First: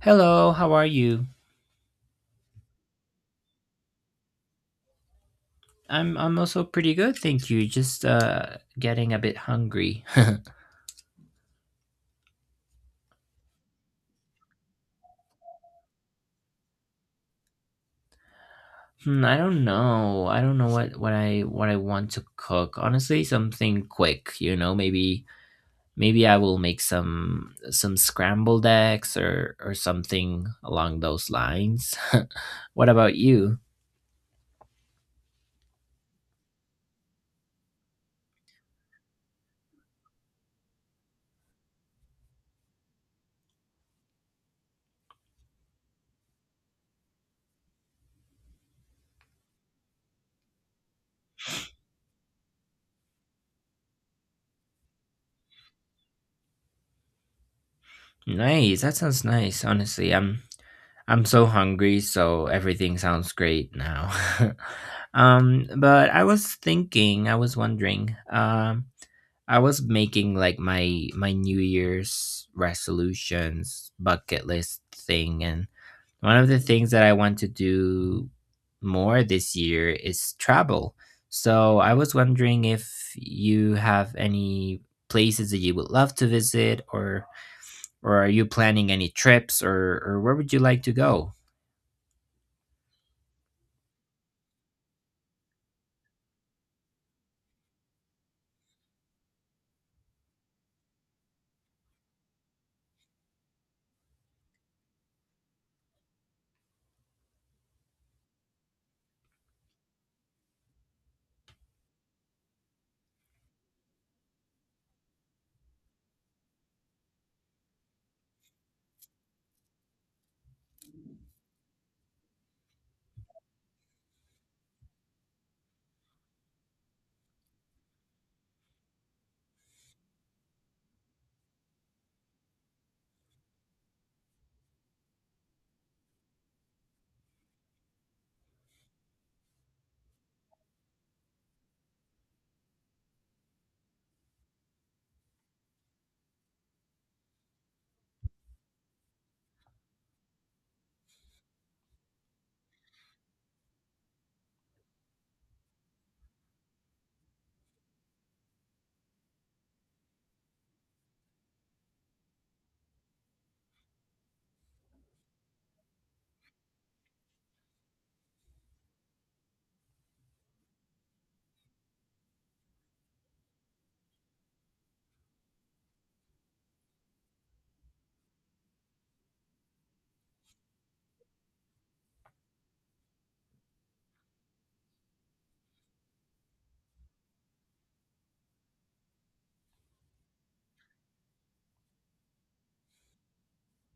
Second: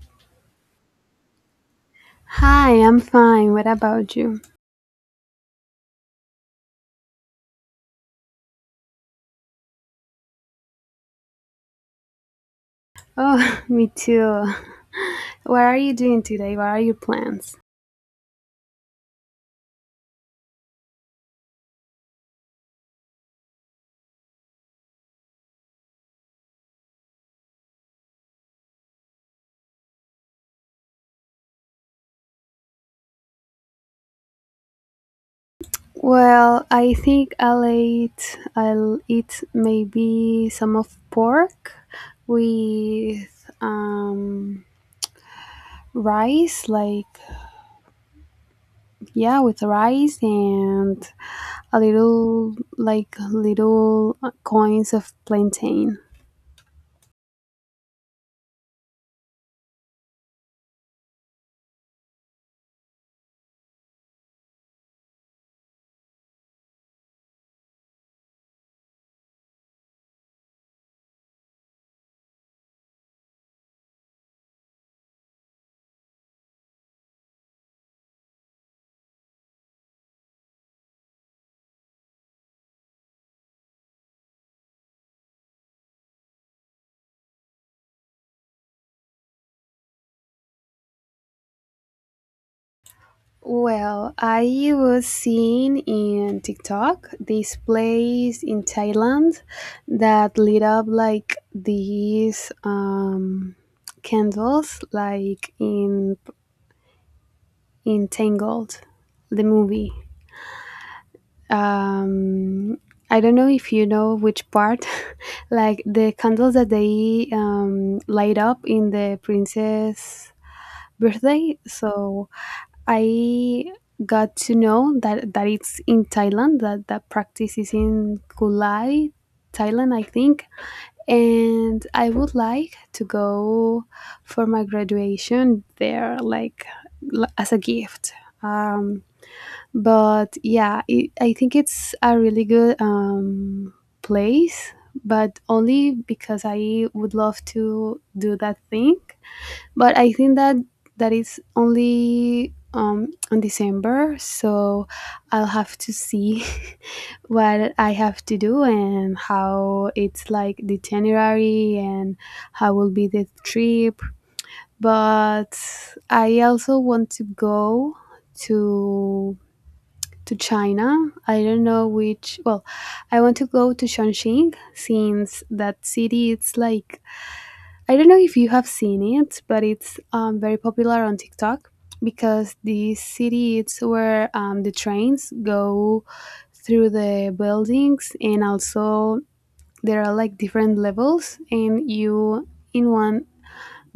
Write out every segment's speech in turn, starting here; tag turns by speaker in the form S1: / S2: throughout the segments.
S1: Hello, how are you?
S2: Hi, I'm fine. What about you?
S1: I'm also pretty good, thank you. Just getting a bit hungry.
S2: Oh, me too. What are you doing today? What are your plans?
S1: I don't know. I don't know what I want to cook. Honestly, something quick, maybe I will make some scrambled eggs or something along those lines. What about you?
S2: Well, I think I'll eat maybe some of pork with rice, like yeah, with rice and a little like little coins of plantain.
S1: Nice. That sounds nice. Honestly, I'm so hungry, so everything sounds great now. But I was thinking, I was wondering, I was making like my New Year's resolutions bucket list thing, and one of the things that I want to do more this year is travel. So I was wondering if you have any places that you would love to visit or are you planning any trips or where would you like to go?
S2: Well, I was seeing in TikTok this place in Thailand that lit up like these candles, like in Tangled, the movie. Um, I don't know if you know which part, like the candles that they light up in the princess birthday. So I got to know that it's in Thailand that that practice is in Kulai, Thailand, I think. And I would like to go for my graduation there, like as a gift. Um, but yeah, I think it's a really good place, but only because I would love to do that thing, but I think that that is only on December, so I'll have to see what I have to do and how it's like the itinerary and how will be the trip. But I also want to go to to China. I don't know which. Well, I want to go to Chongqing, since that city it's like, I don't know if you have seen it, but it's very popular on TikTok because the city it's where the trains go through the buildings, and also there are like different levels, and you in one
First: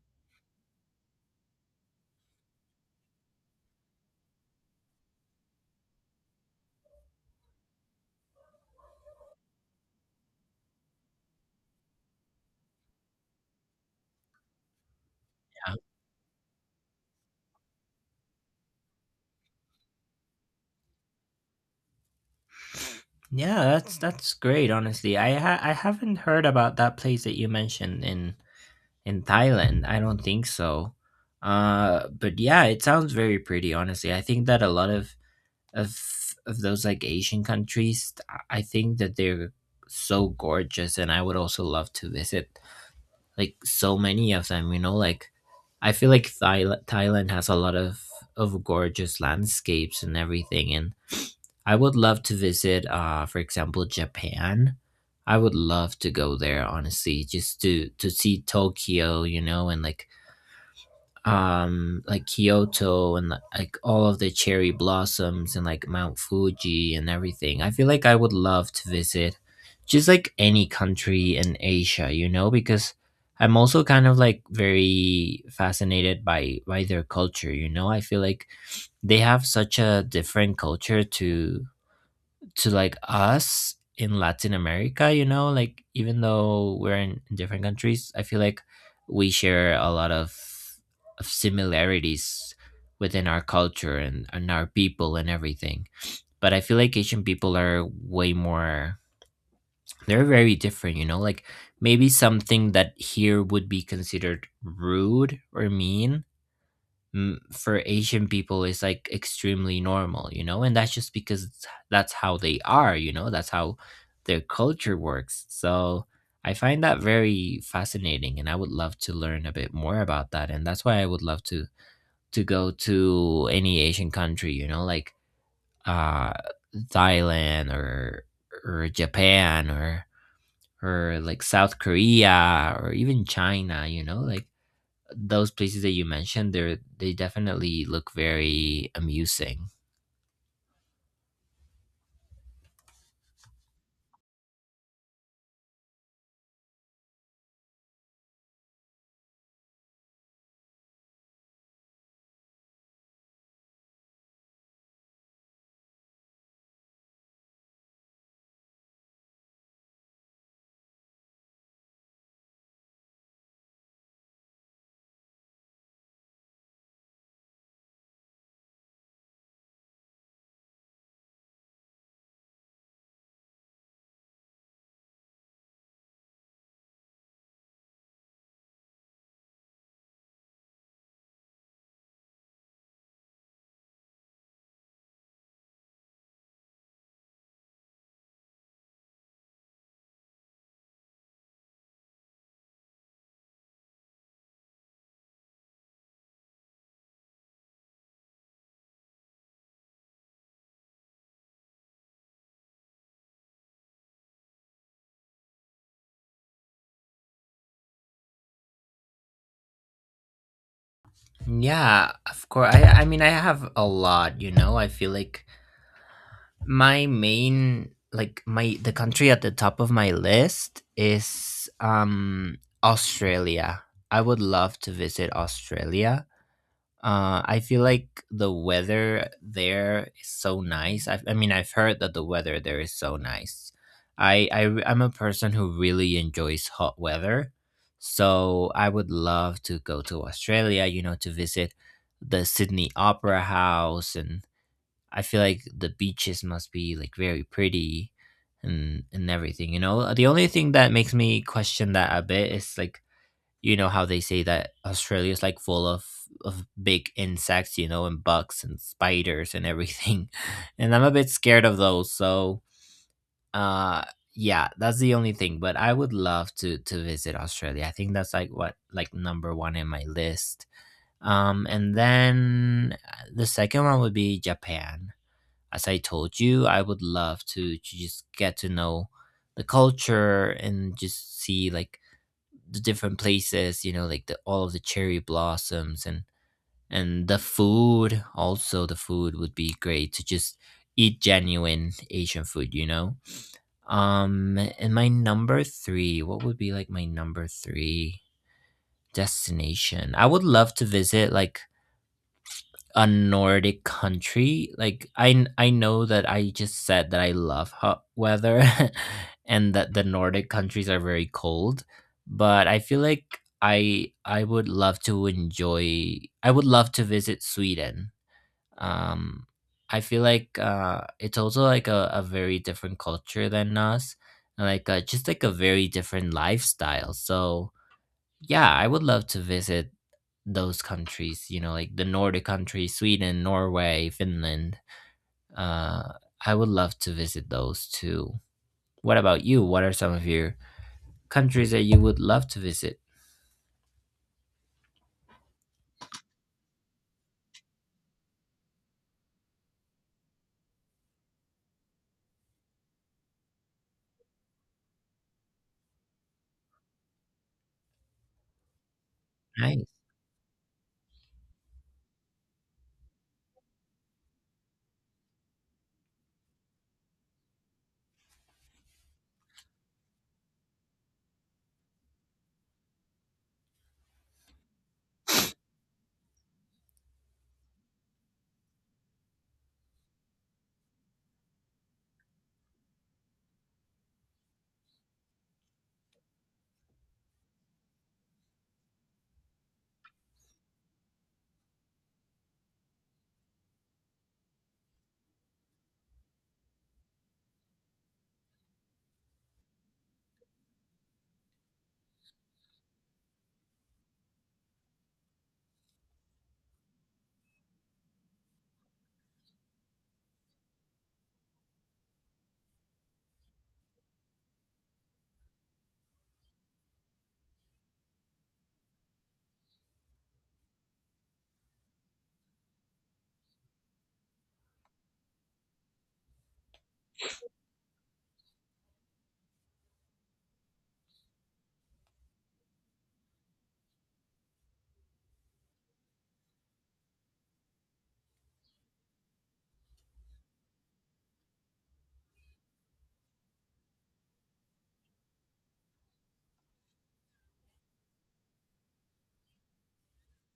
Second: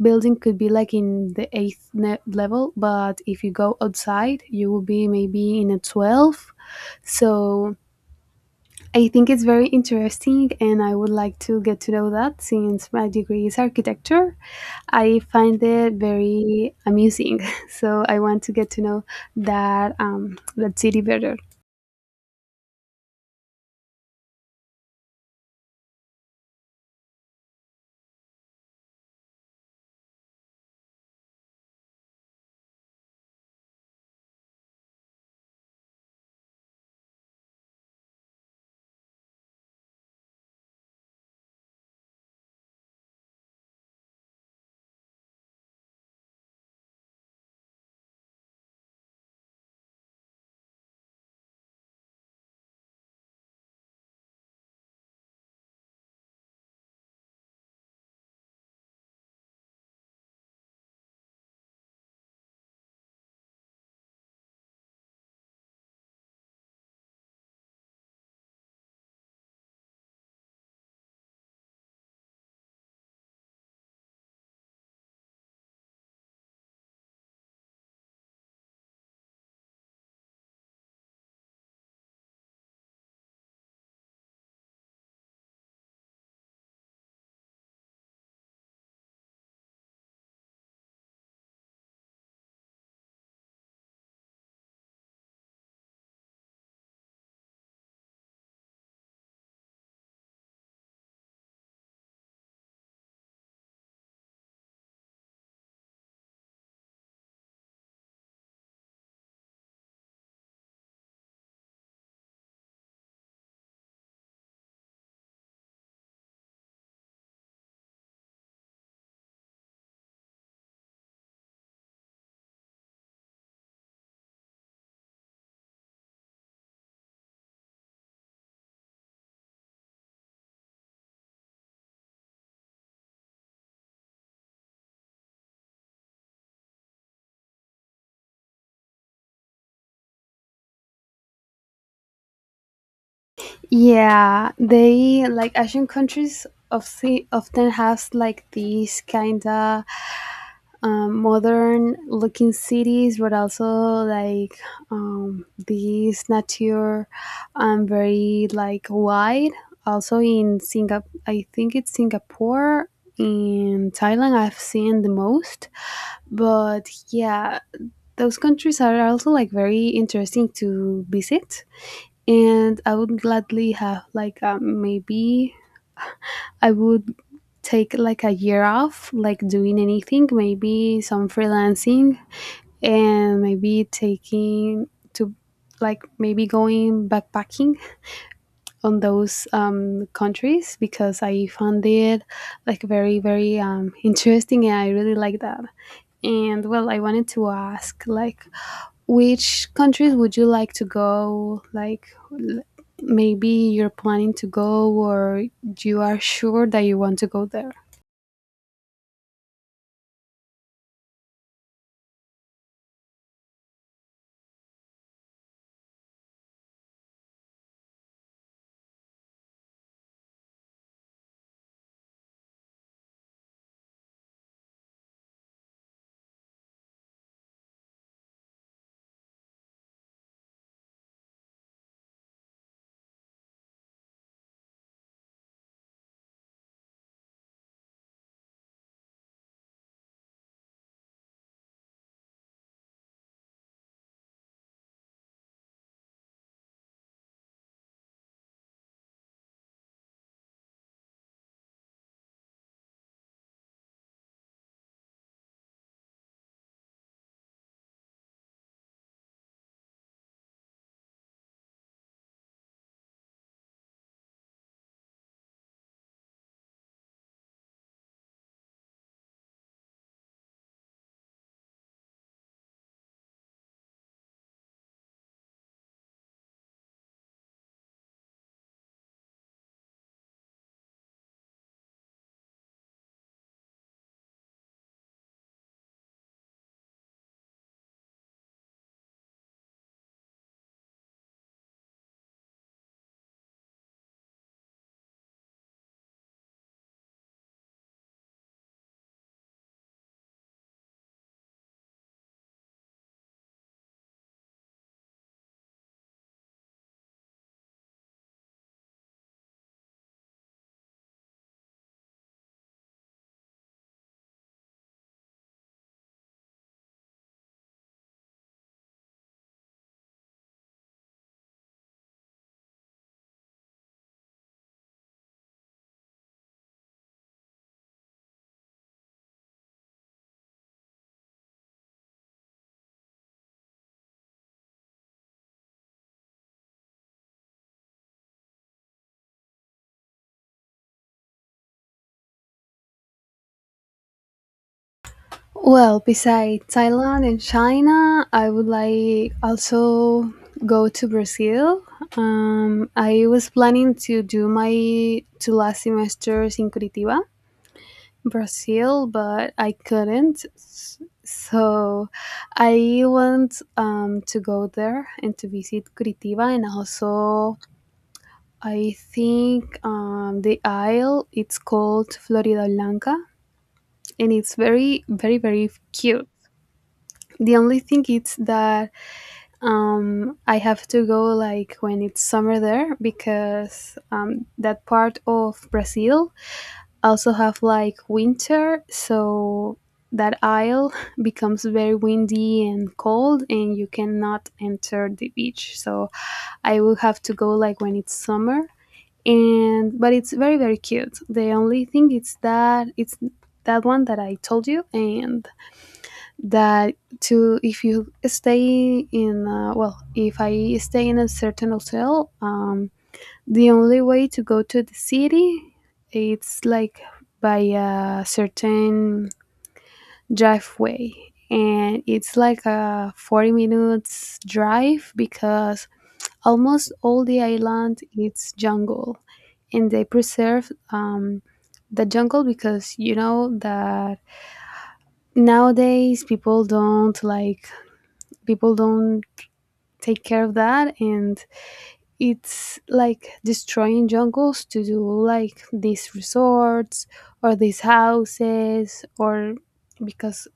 S2: building could be like in the eighth level, but if you go outside, you will be maybe in a 12. So I think it's very interesting, and I would like to get to know that since my degree is architecture. I find
S1: Yeah.
S2: it very amusing, so I want to get to know that city better.
S1: Yeah, that's great, honestly. I haven't heard about that place that you mentioned in Thailand. I don't think so. But yeah, it sounds very pretty, honestly. I think that a lot of of those like Asian countries, I think that they're so gorgeous, and I would also love to visit like so many of them, like I feel like Thailand has a lot of gorgeous landscapes and everything, and I would love to visit, for example, Japan. I would love to go there, honestly, just to see Tokyo, and like Kyoto and like all of the cherry blossoms and like Mount Fuji and everything. I feel like I would love to visit just like any country in Asia, because I'm also kind of like very fascinated by their culture. I feel like they have such a different culture to like us in Latin America, like even though we're in different countries, I feel like we share a lot of similarities within our culture and our people and everything. But I feel like Asian people are way more, they're very different, like maybe something that here would be considered rude or mean, for Asian people is like extremely normal, you know, and that's just because that's how they are. That's how their culture works. So I find that very fascinating, and I would love to learn a bit more about that, and that's why I would love to go to any Asian country, like uh, Thailand or Japan or like South Korea or even China, like those places that you mentioned, they definitely look very amusing.
S2: Yeah, they like Asian countries of often has like these kinda modern looking cities, but also like these nature very like wide. Also in Singapore, I think it's Singapore. In Thailand, I've seen the most, but yeah, those countries are also like very interesting to visit, and I would gladly have like maybe I would take like a year off, like doing anything, maybe some freelancing and maybe taking to like maybe going backpacking on those countries because I found it like very very interesting, and I really like that. And well, I wanted to ask like which countries would you like to go? Like maybe you're planning to go, or you are sure that you want to go there.
S1: Yeah, of course. I mean I have a lot, I feel like my main like my the country at the top of my list is Australia. I would love to visit Australia. I feel like the weather there is so nice. I mean, I've heard that the weather there is so nice. I'm a person who really enjoys hot weather, so I would love to go to Australia. To visit the Sydney Opera House, and I feel like the beaches must be like very pretty, and everything. The only thing that makes me question that a bit is like you know how they say that Australia is like full of big insects, and bugs and spiders and everything. And I'm a bit scared of those. So, uh yeah, that's the only thing, but I would love to visit Australia. I think that's like what like number 1 in my list. And then the second one would be Japan. As I told you, I would love to just get to know the culture and just see like the different places, like the all of the cherry blossoms and the food. Also, the food would be great to just eat genuine Asian food. And my number three, what would be like my number three destination? I would love to visit like a Nordic country. Like I know that I just said that I love hot weather, and that the Nordic countries are very cold, but I feel like I would love to visit Sweden. Um I feel like it's also like a very different culture than us, and like just like a very different lifestyle. So yeah, I would love to visit those countries, like the Nordic countries, Sweden, Norway, Finland. Uh, I would love to visit those too. What about you? What are some of your countries that you would love to visit?
S2: Well, besides Thailand and China, I would like also go to Brazil. I was planning to do my two last semesters in Curitiba, Brazil, but I
S1: Nice.
S2: couldn't. So I want to go there and to visit Curitiba, and also I think the isle it's called Florida Blanca, and it's very, very, very cute. The only thing is that I have to go like when it's summer there because that part of Brazil also have like winter, so that isle becomes very windy and cold, and you cannot enter the beach. So I will have to go like when it's summer, and but it's very very cute. The only thing is that it's that one that I told you, and that to if you stay in well if I stay in a certain hotel, the only way to go to the city it's like by a certain driveway, and it's like a 40 minutes drive because almost all the island it's jungle, and they preserve the jungle, because you know that nowadays people don't like people don't take care of that, and it's like destroying jungles to do like these resorts or these houses, or because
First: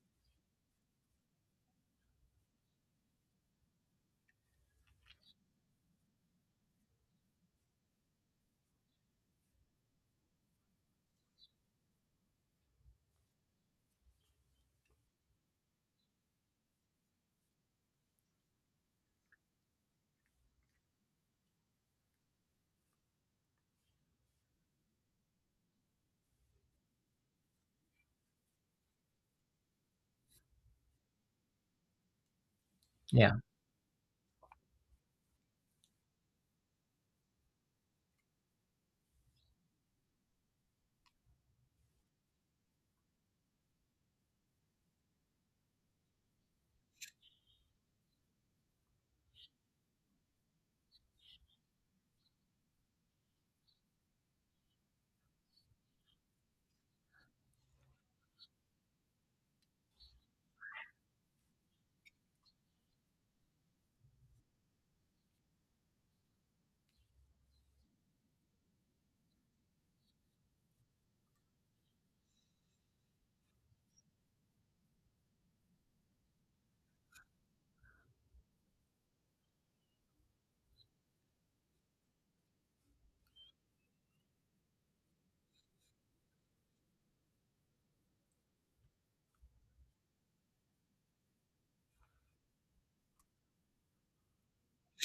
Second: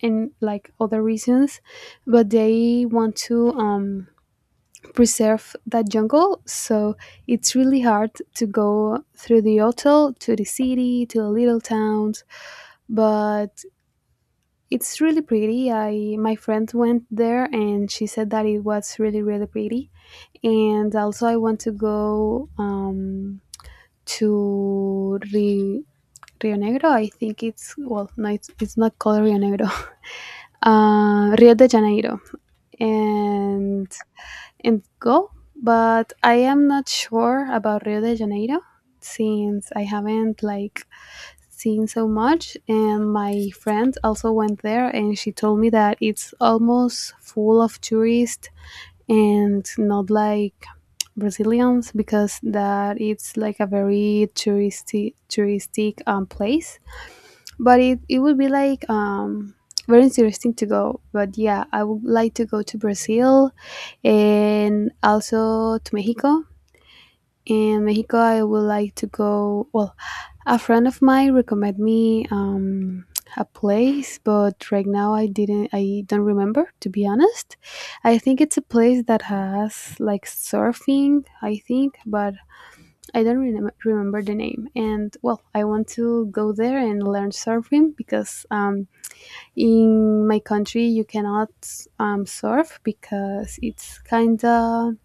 S2: and like other reasons, but they want to preserve that jungle. So it's really hard to go through the hotel to the city to the little towns, but it's really pretty. I My friend went there and she said that it was really really pretty. And also I want to go to Rio, Rio Negro. I think it's, well, no, it's not called Rio Negro, Rio de Janeiro,
S1: Yeah.
S2: and and go. But I am not sure about Rio de Janeiro, since I haven't like seen so much, and my friend also went there and she told me that it's almost full of tourists and not like Brazilians, because that it's like a very touristy touristic place. But it would be like very interesting to go. But yeah, I would like to go to Brazil and also to Mexico. In Mexico, I would like to go. Well, a friend of mine recommended me a place, but right now I didn't. I don't remember, to be honest. I think it's a place that has like surfing, I think, but I don't remember the name. And well, I want to go there and learn surfing because, in my country you cannot surf because it's kind of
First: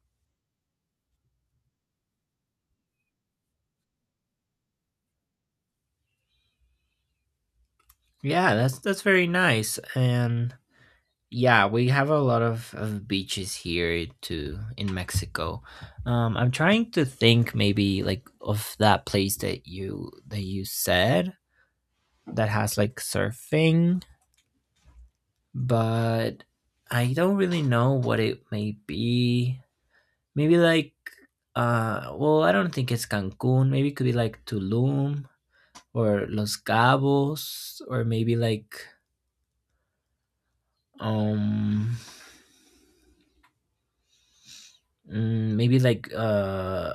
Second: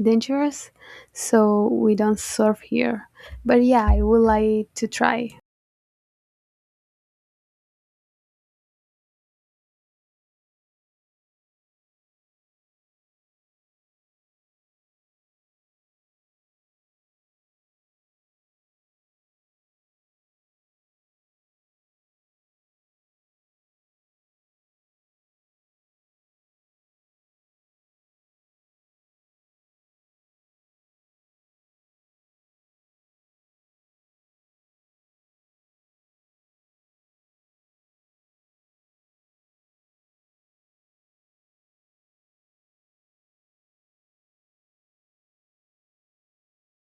S2: dangerous, so we don't surf here. But yeah, I would like to try.
S1: Yeah, that's very nice. And yeah, we have a lot of beaches here too in Mexico. I'm trying to think maybe like of that place that you said that has like surfing, but I don't really know what it may be. Maybe like, well, I don't think it's Cancun. Maybe it could be like Tulum or Los Cabos, or maybe like, um, maybe like,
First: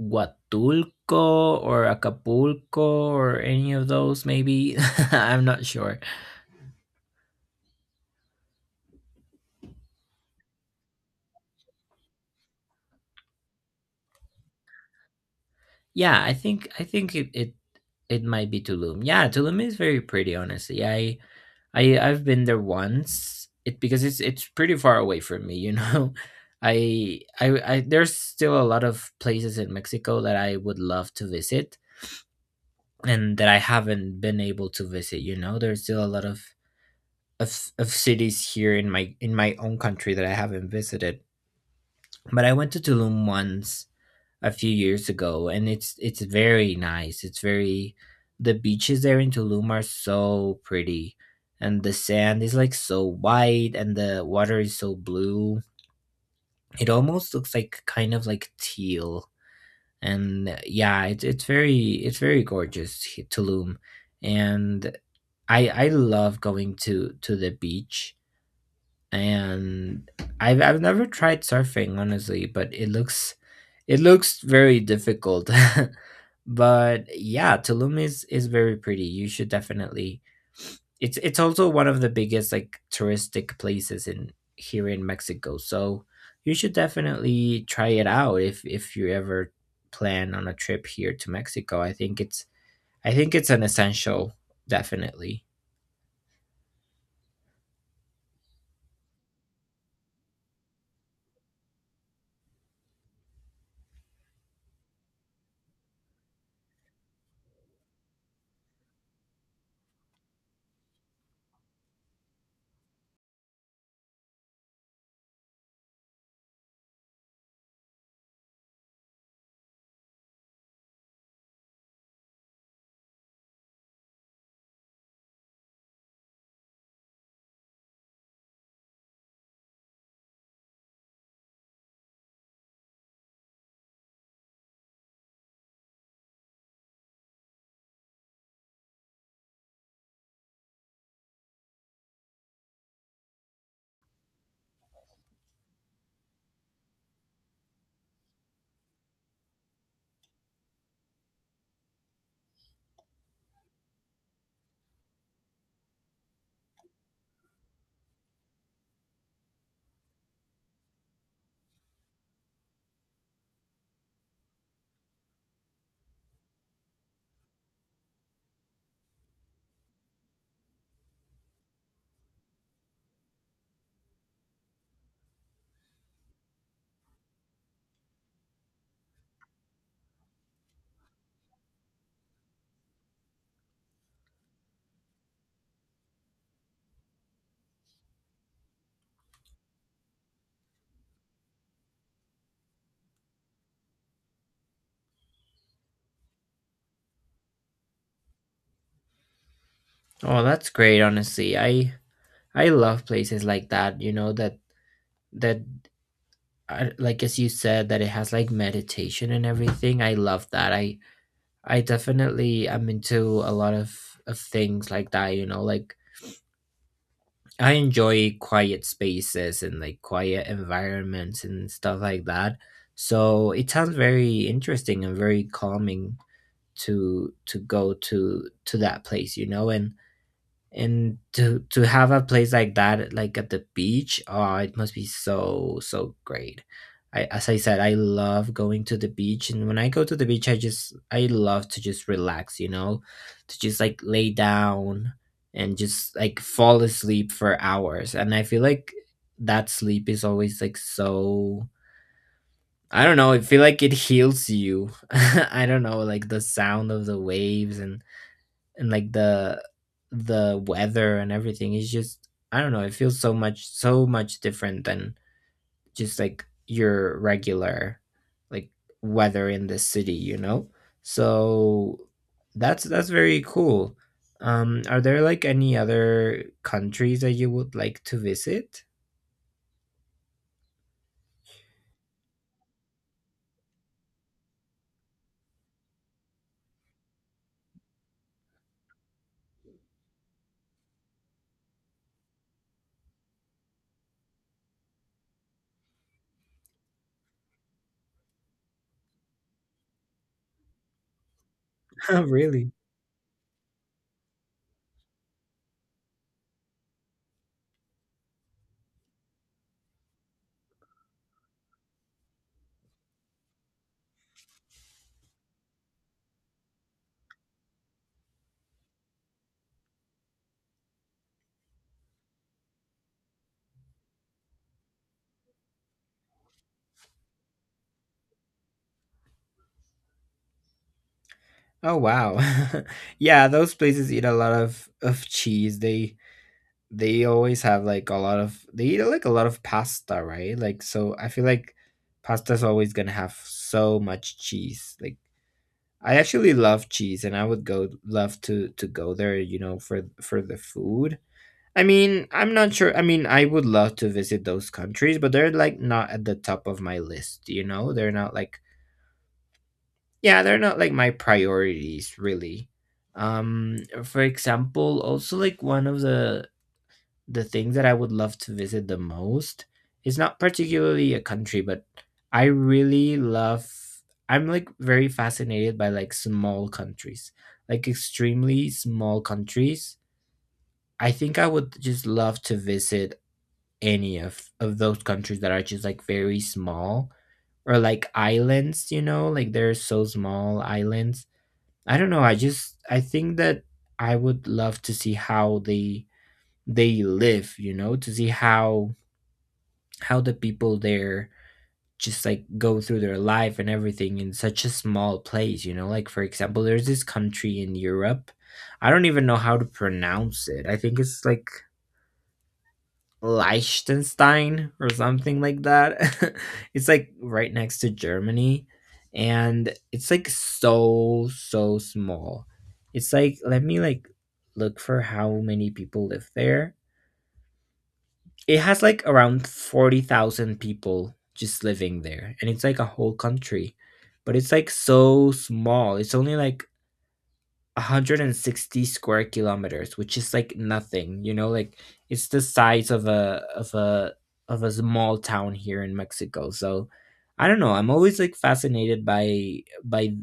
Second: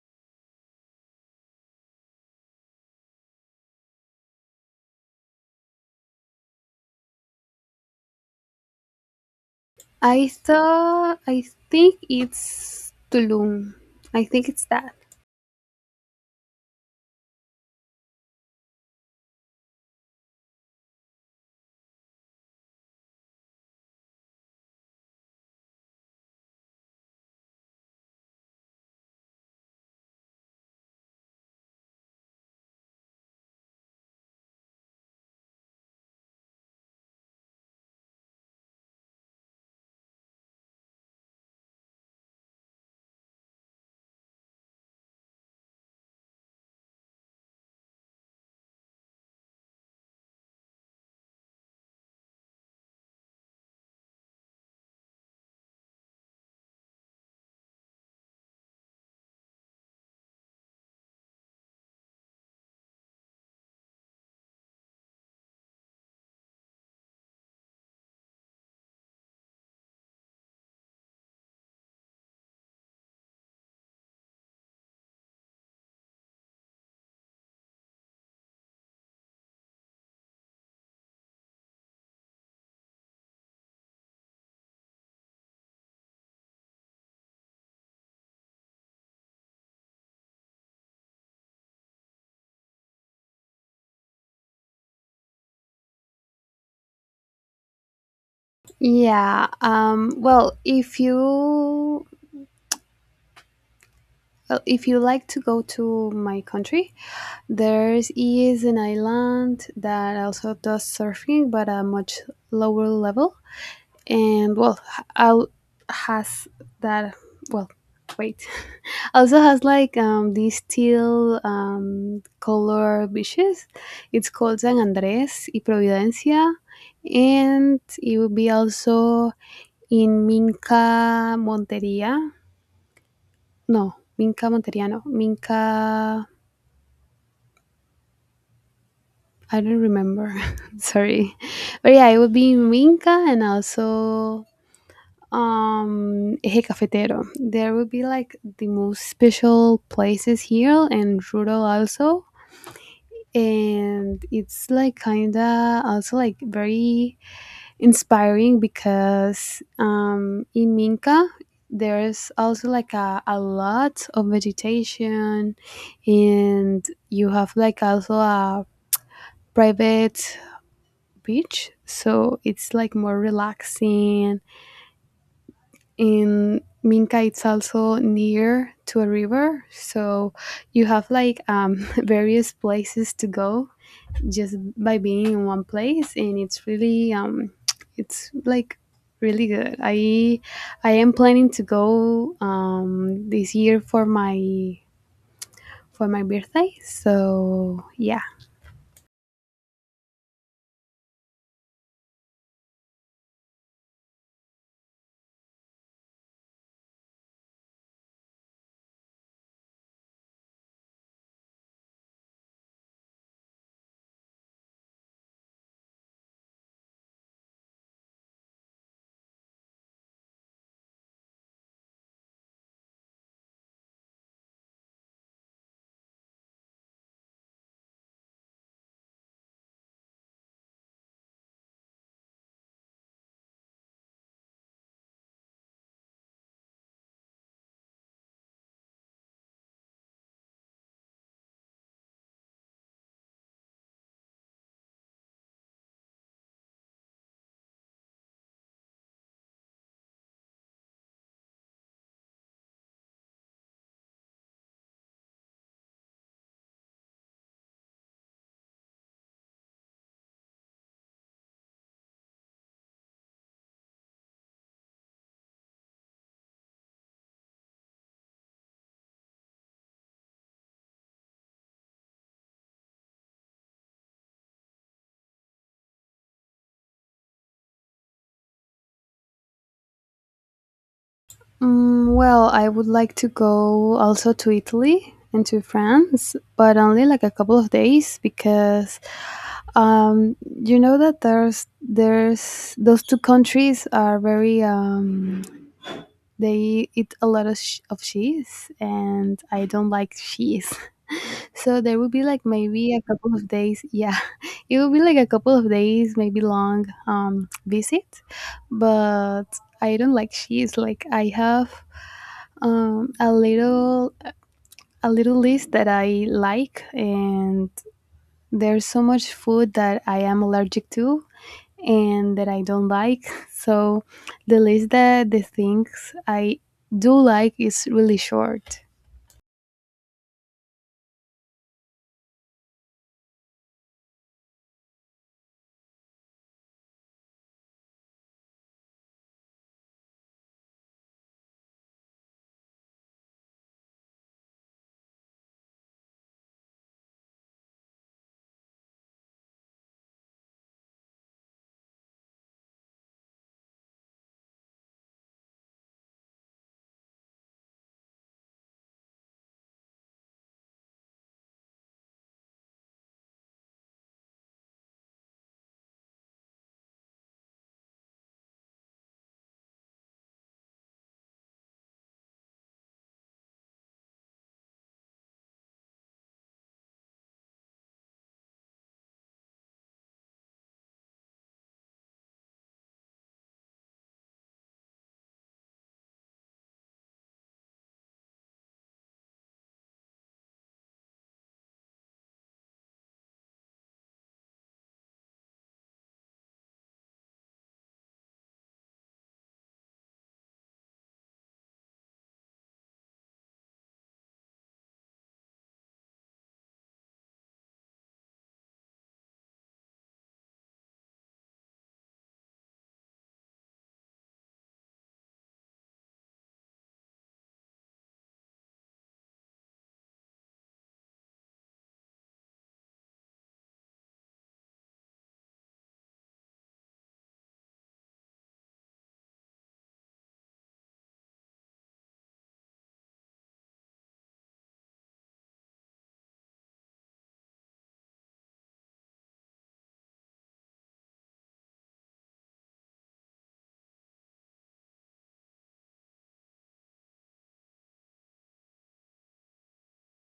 S1: Huatulco or Acapulco or any of those. Maybe I'm not sure.
S2: I think it's Tulum. I think it's that.
S1: Yeah, I think it might be Tulum. Yeah, Tulum is very pretty, honestly. I've been there once. It because it's pretty far away from me. I I I there's still a lot of places in Mexico that I would love to visit and that I haven't been able to visit. There's still a lot of cities here in my own country that I haven't visited. But I went to Tulum once a few years ago, and it's very nice. It's very the beaches there in Tulum are so pretty, and the sand is like so white, and the water is so blue. It almost looks like kind of like teal, and yeah, it's very gorgeous, Tulum, and I love going to the beach. And I've never tried surfing, honestly, but it looks very difficult. But yeah, Tulum is very pretty. You should definitely, it's also one of the biggest like touristic places in here in Mexico. So you should definitely try it out if you ever plan on a trip here to Mexico. I think it's an essential, definitely.
S2: Yeah, Well, if you like to go to my country, there is an island that also does surfing, but at a much lower level. And well, out has that, well, wait, also has like these teal color beaches. It's called San Andres y Providencia, and it will be also in Minca, Monteria, no, Minca, Monteria, no, Minca, I don't remember, sorry. But yeah, it would be in Minca, and also Eje Cafetero. There will be like the most special places here, and rural also. And it's like kinda also like very inspiring, because in Minca there's also like a lot of vegetation, and you have like also a private beach, so it's like more relaxing. In Minca, it's also near to a river, so you have like various places to go just by being in one place, and it's like really good. I am planning to go this year for my birthday, so yeah.
S1: Oh, that's great, honestly. I love places like that, you know, that I, like as you said, that it has like meditation and everything, I love that. I definitely am into a lot of things like that, like I enjoy quiet spaces and like quiet environments and stuff like that. So it sounds very interesting and very calming to go to that place, and to have a place like that like at the beach. Oh, it must be so great. I, as I said, I love going to the beach, and when I go to the beach, I love to just relax, to just like lay down and just like fall asleep for hours. And I feel like that sleep is always like so, I don't know, I feel like it heals you. I don't know, like the sound of the waves and and like the weather and everything is just, I don't know, it feels so much different than just like your regular like weather in the city. So that's very cool. Are there like any other countries that you would like to visit?
S2: Well, I would like to go also to Italy and to France, but only like a couple of days, because um, you know that there's those two countries are very they eat a lot of, of cheese, and I don't like cheese. So there will
S1: Oh,
S2: be like
S1: really?
S2: maybe a couple of days. Yeah, it will be like a couple of days, maybe long visit. But I don't like cheese. Like I have um, a little a little list that I like, and there's so much food that I am allergic to and that I don't like. So the list that the things I do like is really short.
S1: Oh, wow. Yeah, those places eat a lot of cheese. They always have like a lot of, they eat like a lot of pasta, right? Like so I feel like pasta's always gonna have so much cheese. Like I actually love cheese and I would go love to go there, for the food. I mean, I'm not sure. I mean, I would love to visit those countries, but they're like not at the top of my list, you know? They're not like, yeah, they're not like my priorities, really. um for example, also like one of the things that I would love to visit the most is not particularly a country, but I really love I'm like very fascinated by like small countries, like extremely small countries. I think I would just love to visit any of those countries that are just like very small or like islands, like they're so small islands. I don't know. I think that I would love to see how they live, you know, to see how the people there just like go through their life and everything in such a small place, you know? Like for example, there's this country in Europe. I don't even know how to pronounce it. I think it's like Liechtenstein or something like that. It's like right next to Germany and it's like so small. It's like let me like look for how many people live there. It has like around 40,000 people just living there and it's like a whole country. But it's like so small. It's only like 160 square kilometers, which is like nothing, you know, like it's the size of a of a of a small town here in Mexico. So I don't know, I'm always like fascinated by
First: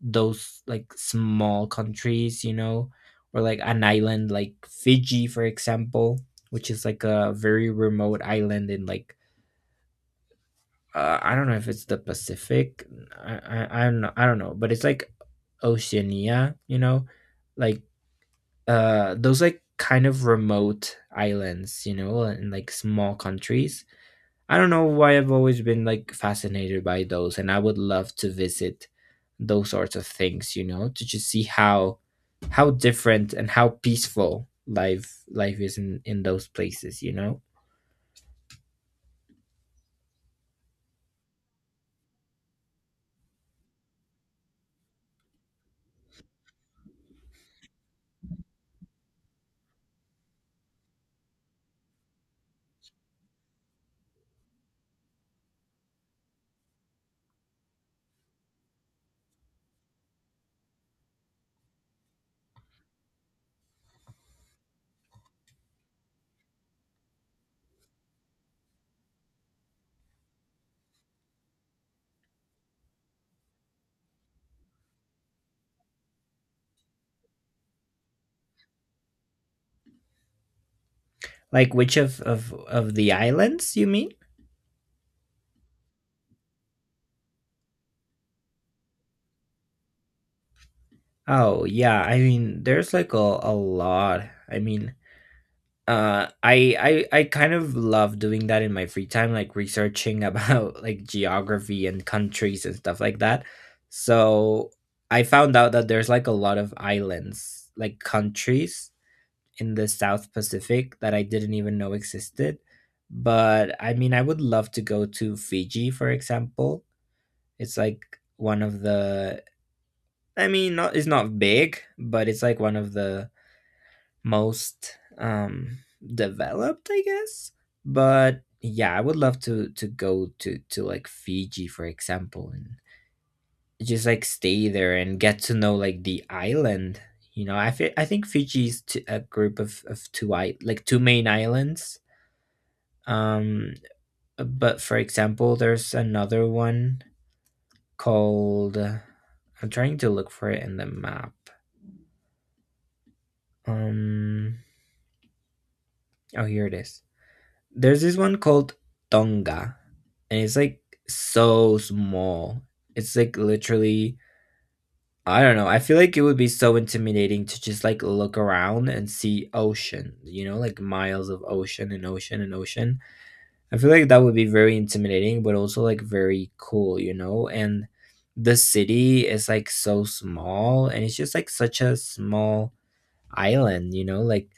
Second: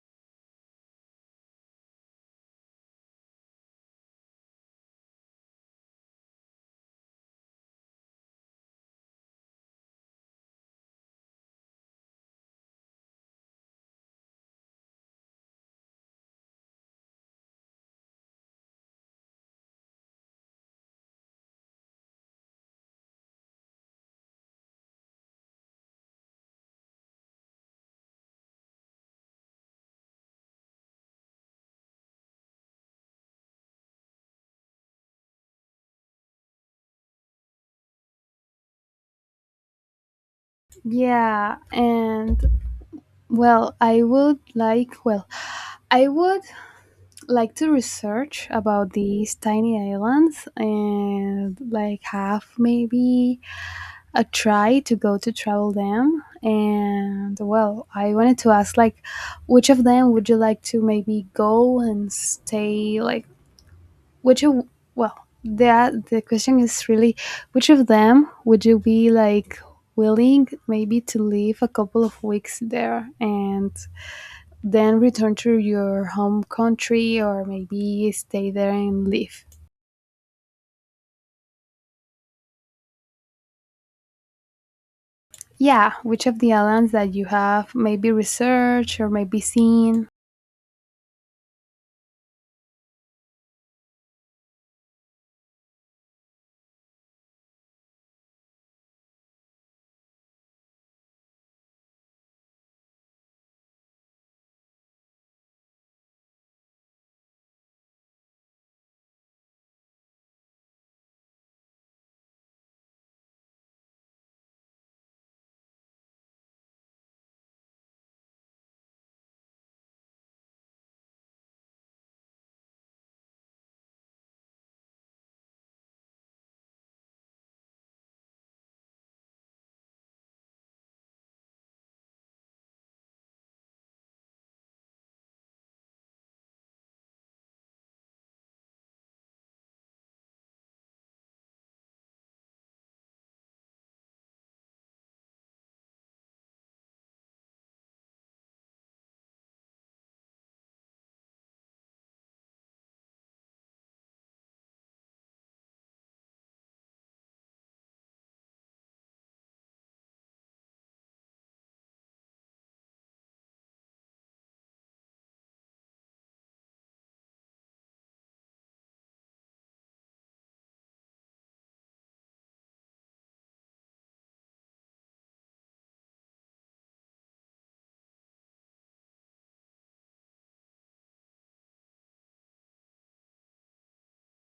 S1: those like small countries, you know, or like an island like Fiji for example, which is like a very remote island in like I don't know if it's the Pacific. I don't know. I don't know, but it's like Oceania, you know, like those like kind of remote islands, you know, and like small countries. I don't know why I've always been like fascinated by those, and I would love to visit those sorts of things, you know, to just see how different and how peaceful life is in those places, you know.
S2: Yeah, and Well, I would like to research about these tiny islands, and like have maybe a try to go to travel them. And well, I wanted to ask like which of them would you like to maybe go and stay, like which of, well, that the question is really, which of them would you be like willing maybe to leave a couple of weeks there and then return to your home country, or maybe stay there and live.
S1: Like which of the islands you mean?
S2: Yeah, which of the islands that you have maybe researched or maybe seen?
S1: Oh yeah, I mean there's like a lot. I mean I kind of love doing that in my free time, like researching about like geography and countries and stuff like that. So I found out that there's like a lot of islands, like countries in the South Pacific that I didn't even know existed. But I mean, I would love to go to Fiji for example. It's like one of the, I mean not, it's not big, but it's like one of the most developed, I guess. But yeah, I would love to go to like Fiji for example, and just like stay there and get to know like the island, you know. I think Fiji is a group of two like two main islands. um but for example, there's another one called, I'm trying to look for it in the map. um oh, here it is. There's this one called Tonga, and it's like so small. It's like literally, I don't know. I feel like it would be so intimidating to just like look around and see ocean, you know, like miles of ocean and ocean and ocean. I feel like that would be very intimidating, but also like very cool, you know? And the city is like so small, and it's just like such a small island, you know? Like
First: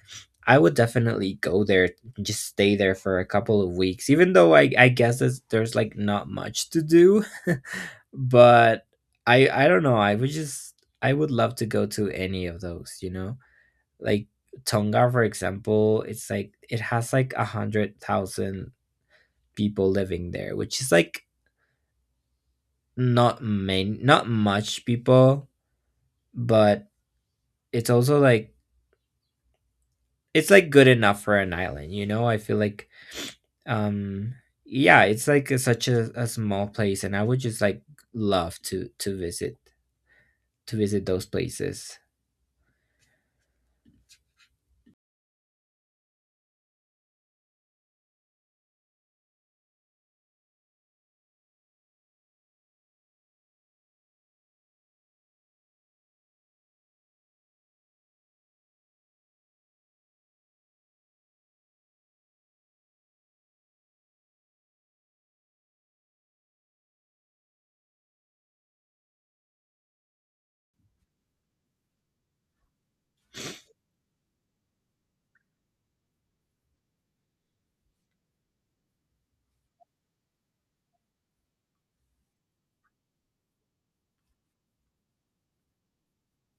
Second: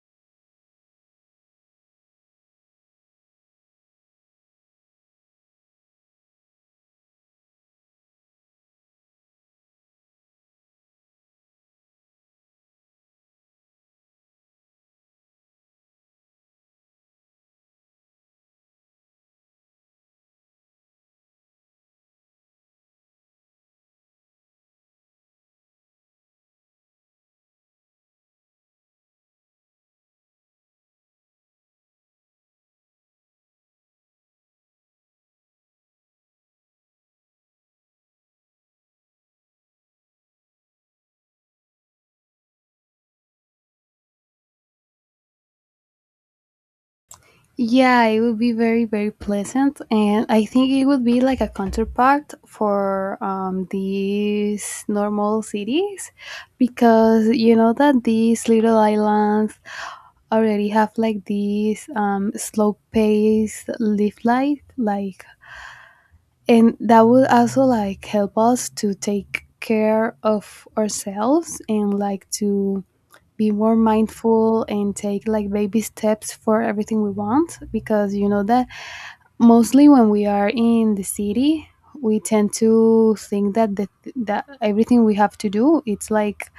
S1: I would definitely go there, just stay there for a couple of weeks, even though I guess there's like not much to do. But I don't know. I would just I would love to go to any of those, you know? Like Tonga, for example, it's like it has like 100,000 people living there, which is like not main not much people, but it's also like it's like good enough for an island, you know? I feel like um yeah, it's like a, such a small place, and I would just like love to visit those places.
S2: Yeah, it would be very, very pleasant. And I think it would be like a counterpart for these normal cities, because you know that these little islands already have like this slow paced live life, like, and that would also like help us to take care of ourselves and like to be more mindful and take like baby steps for everything we want, because you know that mostly when we are in the city we tend to think that that everything we have to do it's like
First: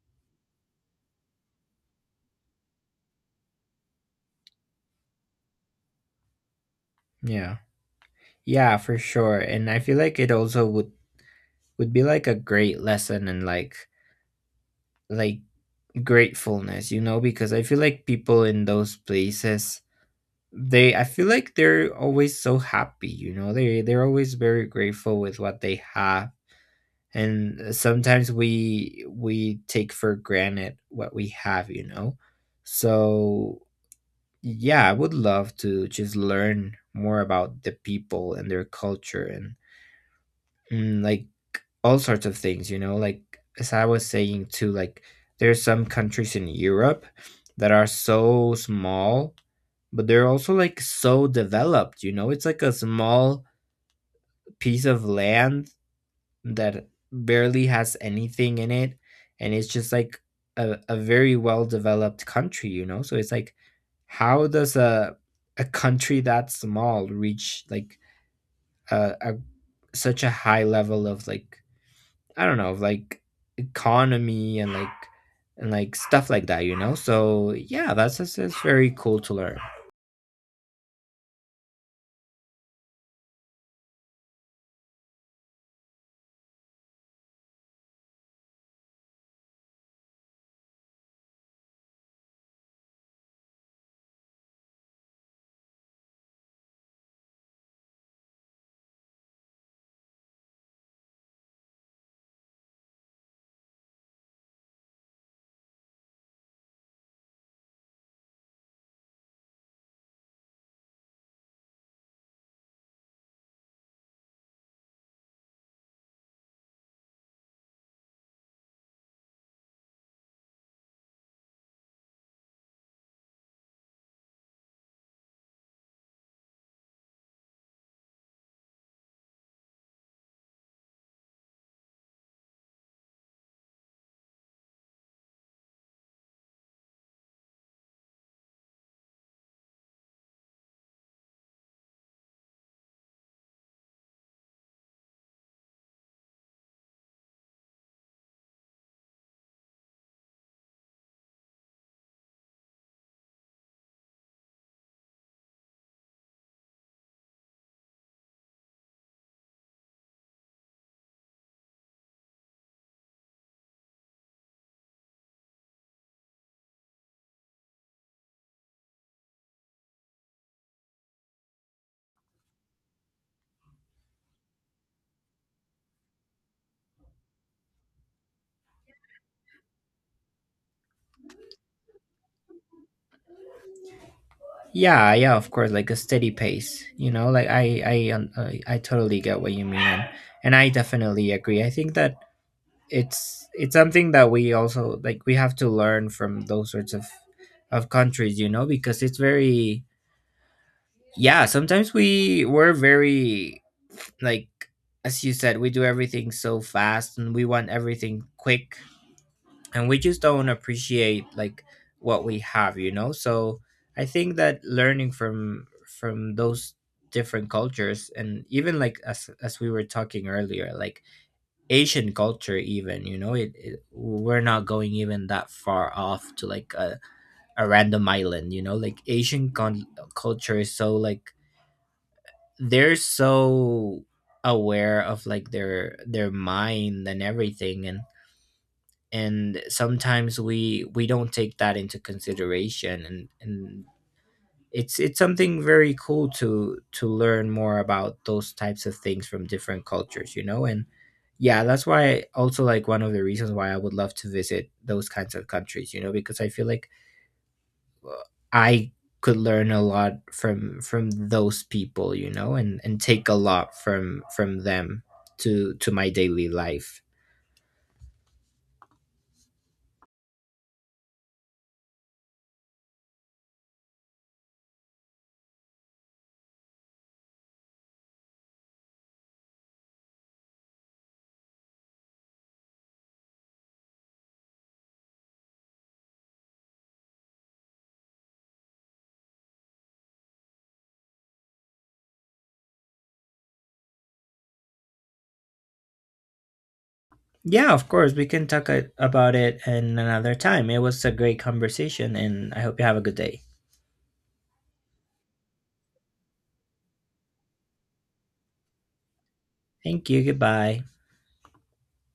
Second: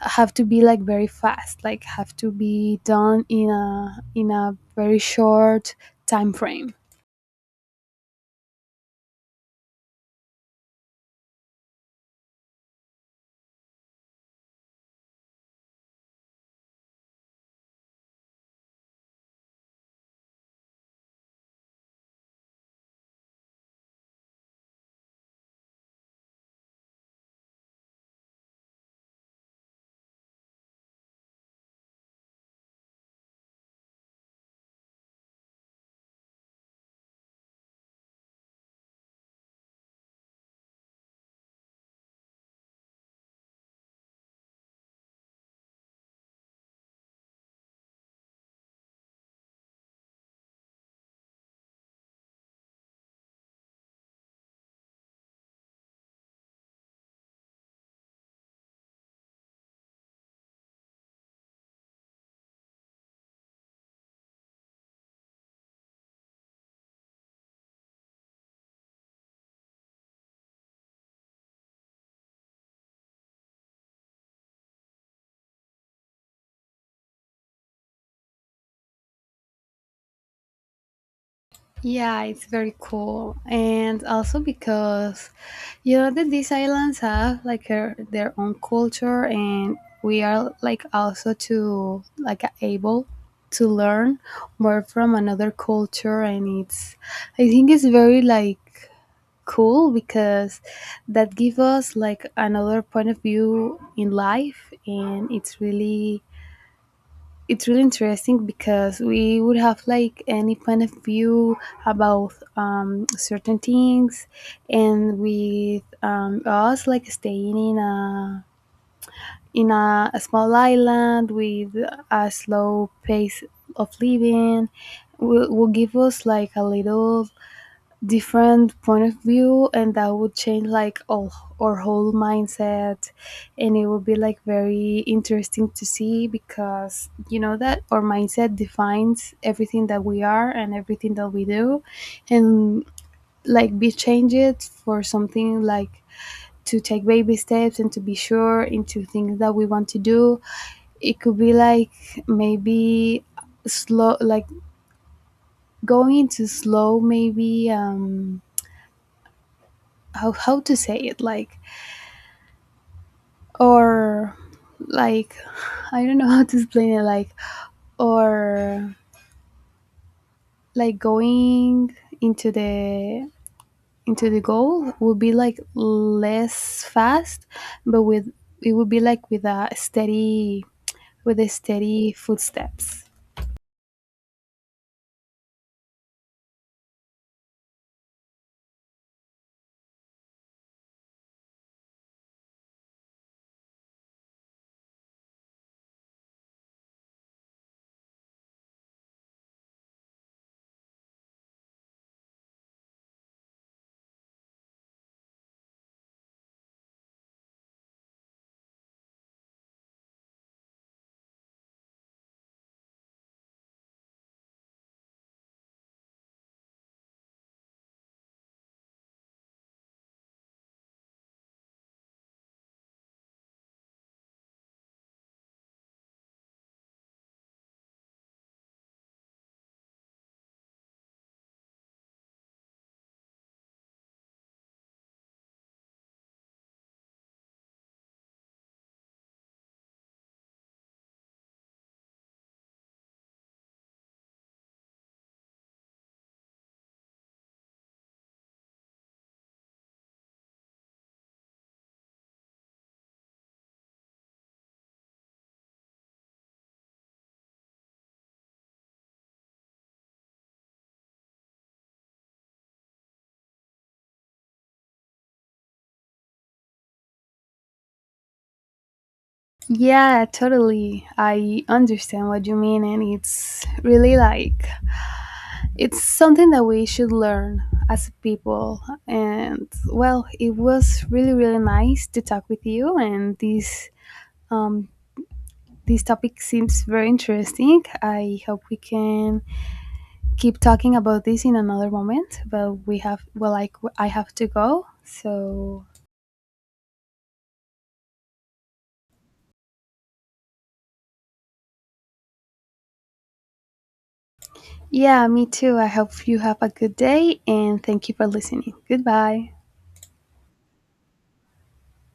S2: have to be like very fast, like have to be done in a very short time frame.
S1: Yeah, yeah, for sure, and I feel like it also would be like a great lesson, and like gratefulness, you know, because I feel like people in those places, they I feel like they're always so happy, you know, they're always very grateful with what they have. And sometimes we take for granted what we have, you know. So yeah, I would love to just learn more about the people and their culture, and like all sorts of things, you know, like as I was saying too, like there's some countries in Europe that are so small, but they're also like so developed, you know. It's like a small piece of land that barely has anything in it, and it's just like a very well developed country, you know. So it's like how does a country that small reach like a such a high level of like, I don't know, of like economy and like stuff like that, you know. So yeah, that's just it's very cool to learn.
S2: Yeah, it's very cool. And also because you know that these islands have like their own culture, and we are like also to like able to learn more from another culture, and it's, I think it's very like cool, because that give us like another point of view in life, and it's really interesting because we would have like any point of view about certain things, and with us like staying in a small island with a slow pace of living will give us like a little different point of view, and that would change like all our whole mindset, and it would be like very interesting to see, because you know that our mindset defines everything that we are and everything that we do, and like be changed it for something like to take baby steps and to be sure into things that we want to do. It could be like maybe slow, like going into slow, maybe, how to say it, like, or like, I don't know, how to explain it, like, or like going into the goal would be like less fast, but with, it would be like with a steady, footsteps.
S1: Yeah, yeah, of course, like a steady pace, you know. Like I totally get what you mean, and I definitely agree. I think that it's something that we also like we have to learn from those sorts of countries, you know, because it's very, yeah, sometimes we're very like, as you said, we do everything so fast and we want everything quick, and we just don't appreciate like what we have, you know. So I think that learning from those different cultures, and even like as we were talking earlier, like Asian culture even, you know, it we're not going even that far off to like a random island, you know. Like culture is so like, they're so aware of like their mind and everything, and sometimes we don't take that into consideration, and it's something very cool to learn more about those types of things from different cultures, you know. And yeah, that's why also like one of the reasons why I would love to visit those kinds of countries, you know, because I feel like uh, I could learn a lot from those people, you know, and take a lot from them to my daily life.
S2: Yeah, totally, I understand what you mean, and it's really like, it's something that we should learn as a people. And well, it was really, really nice to talk with you. And um, this topic seems very interesting. I hope we can keep talking about this in another moment. But we have well, like I have to go. So
S1: Yeah, of course, we can talk about it in another time. It was a great conversation, and I hope you have a good day.
S2: yeah, me too. I hope you have a good day, and thank you for listening. Goodbye.
S1: Thank you, goodbye.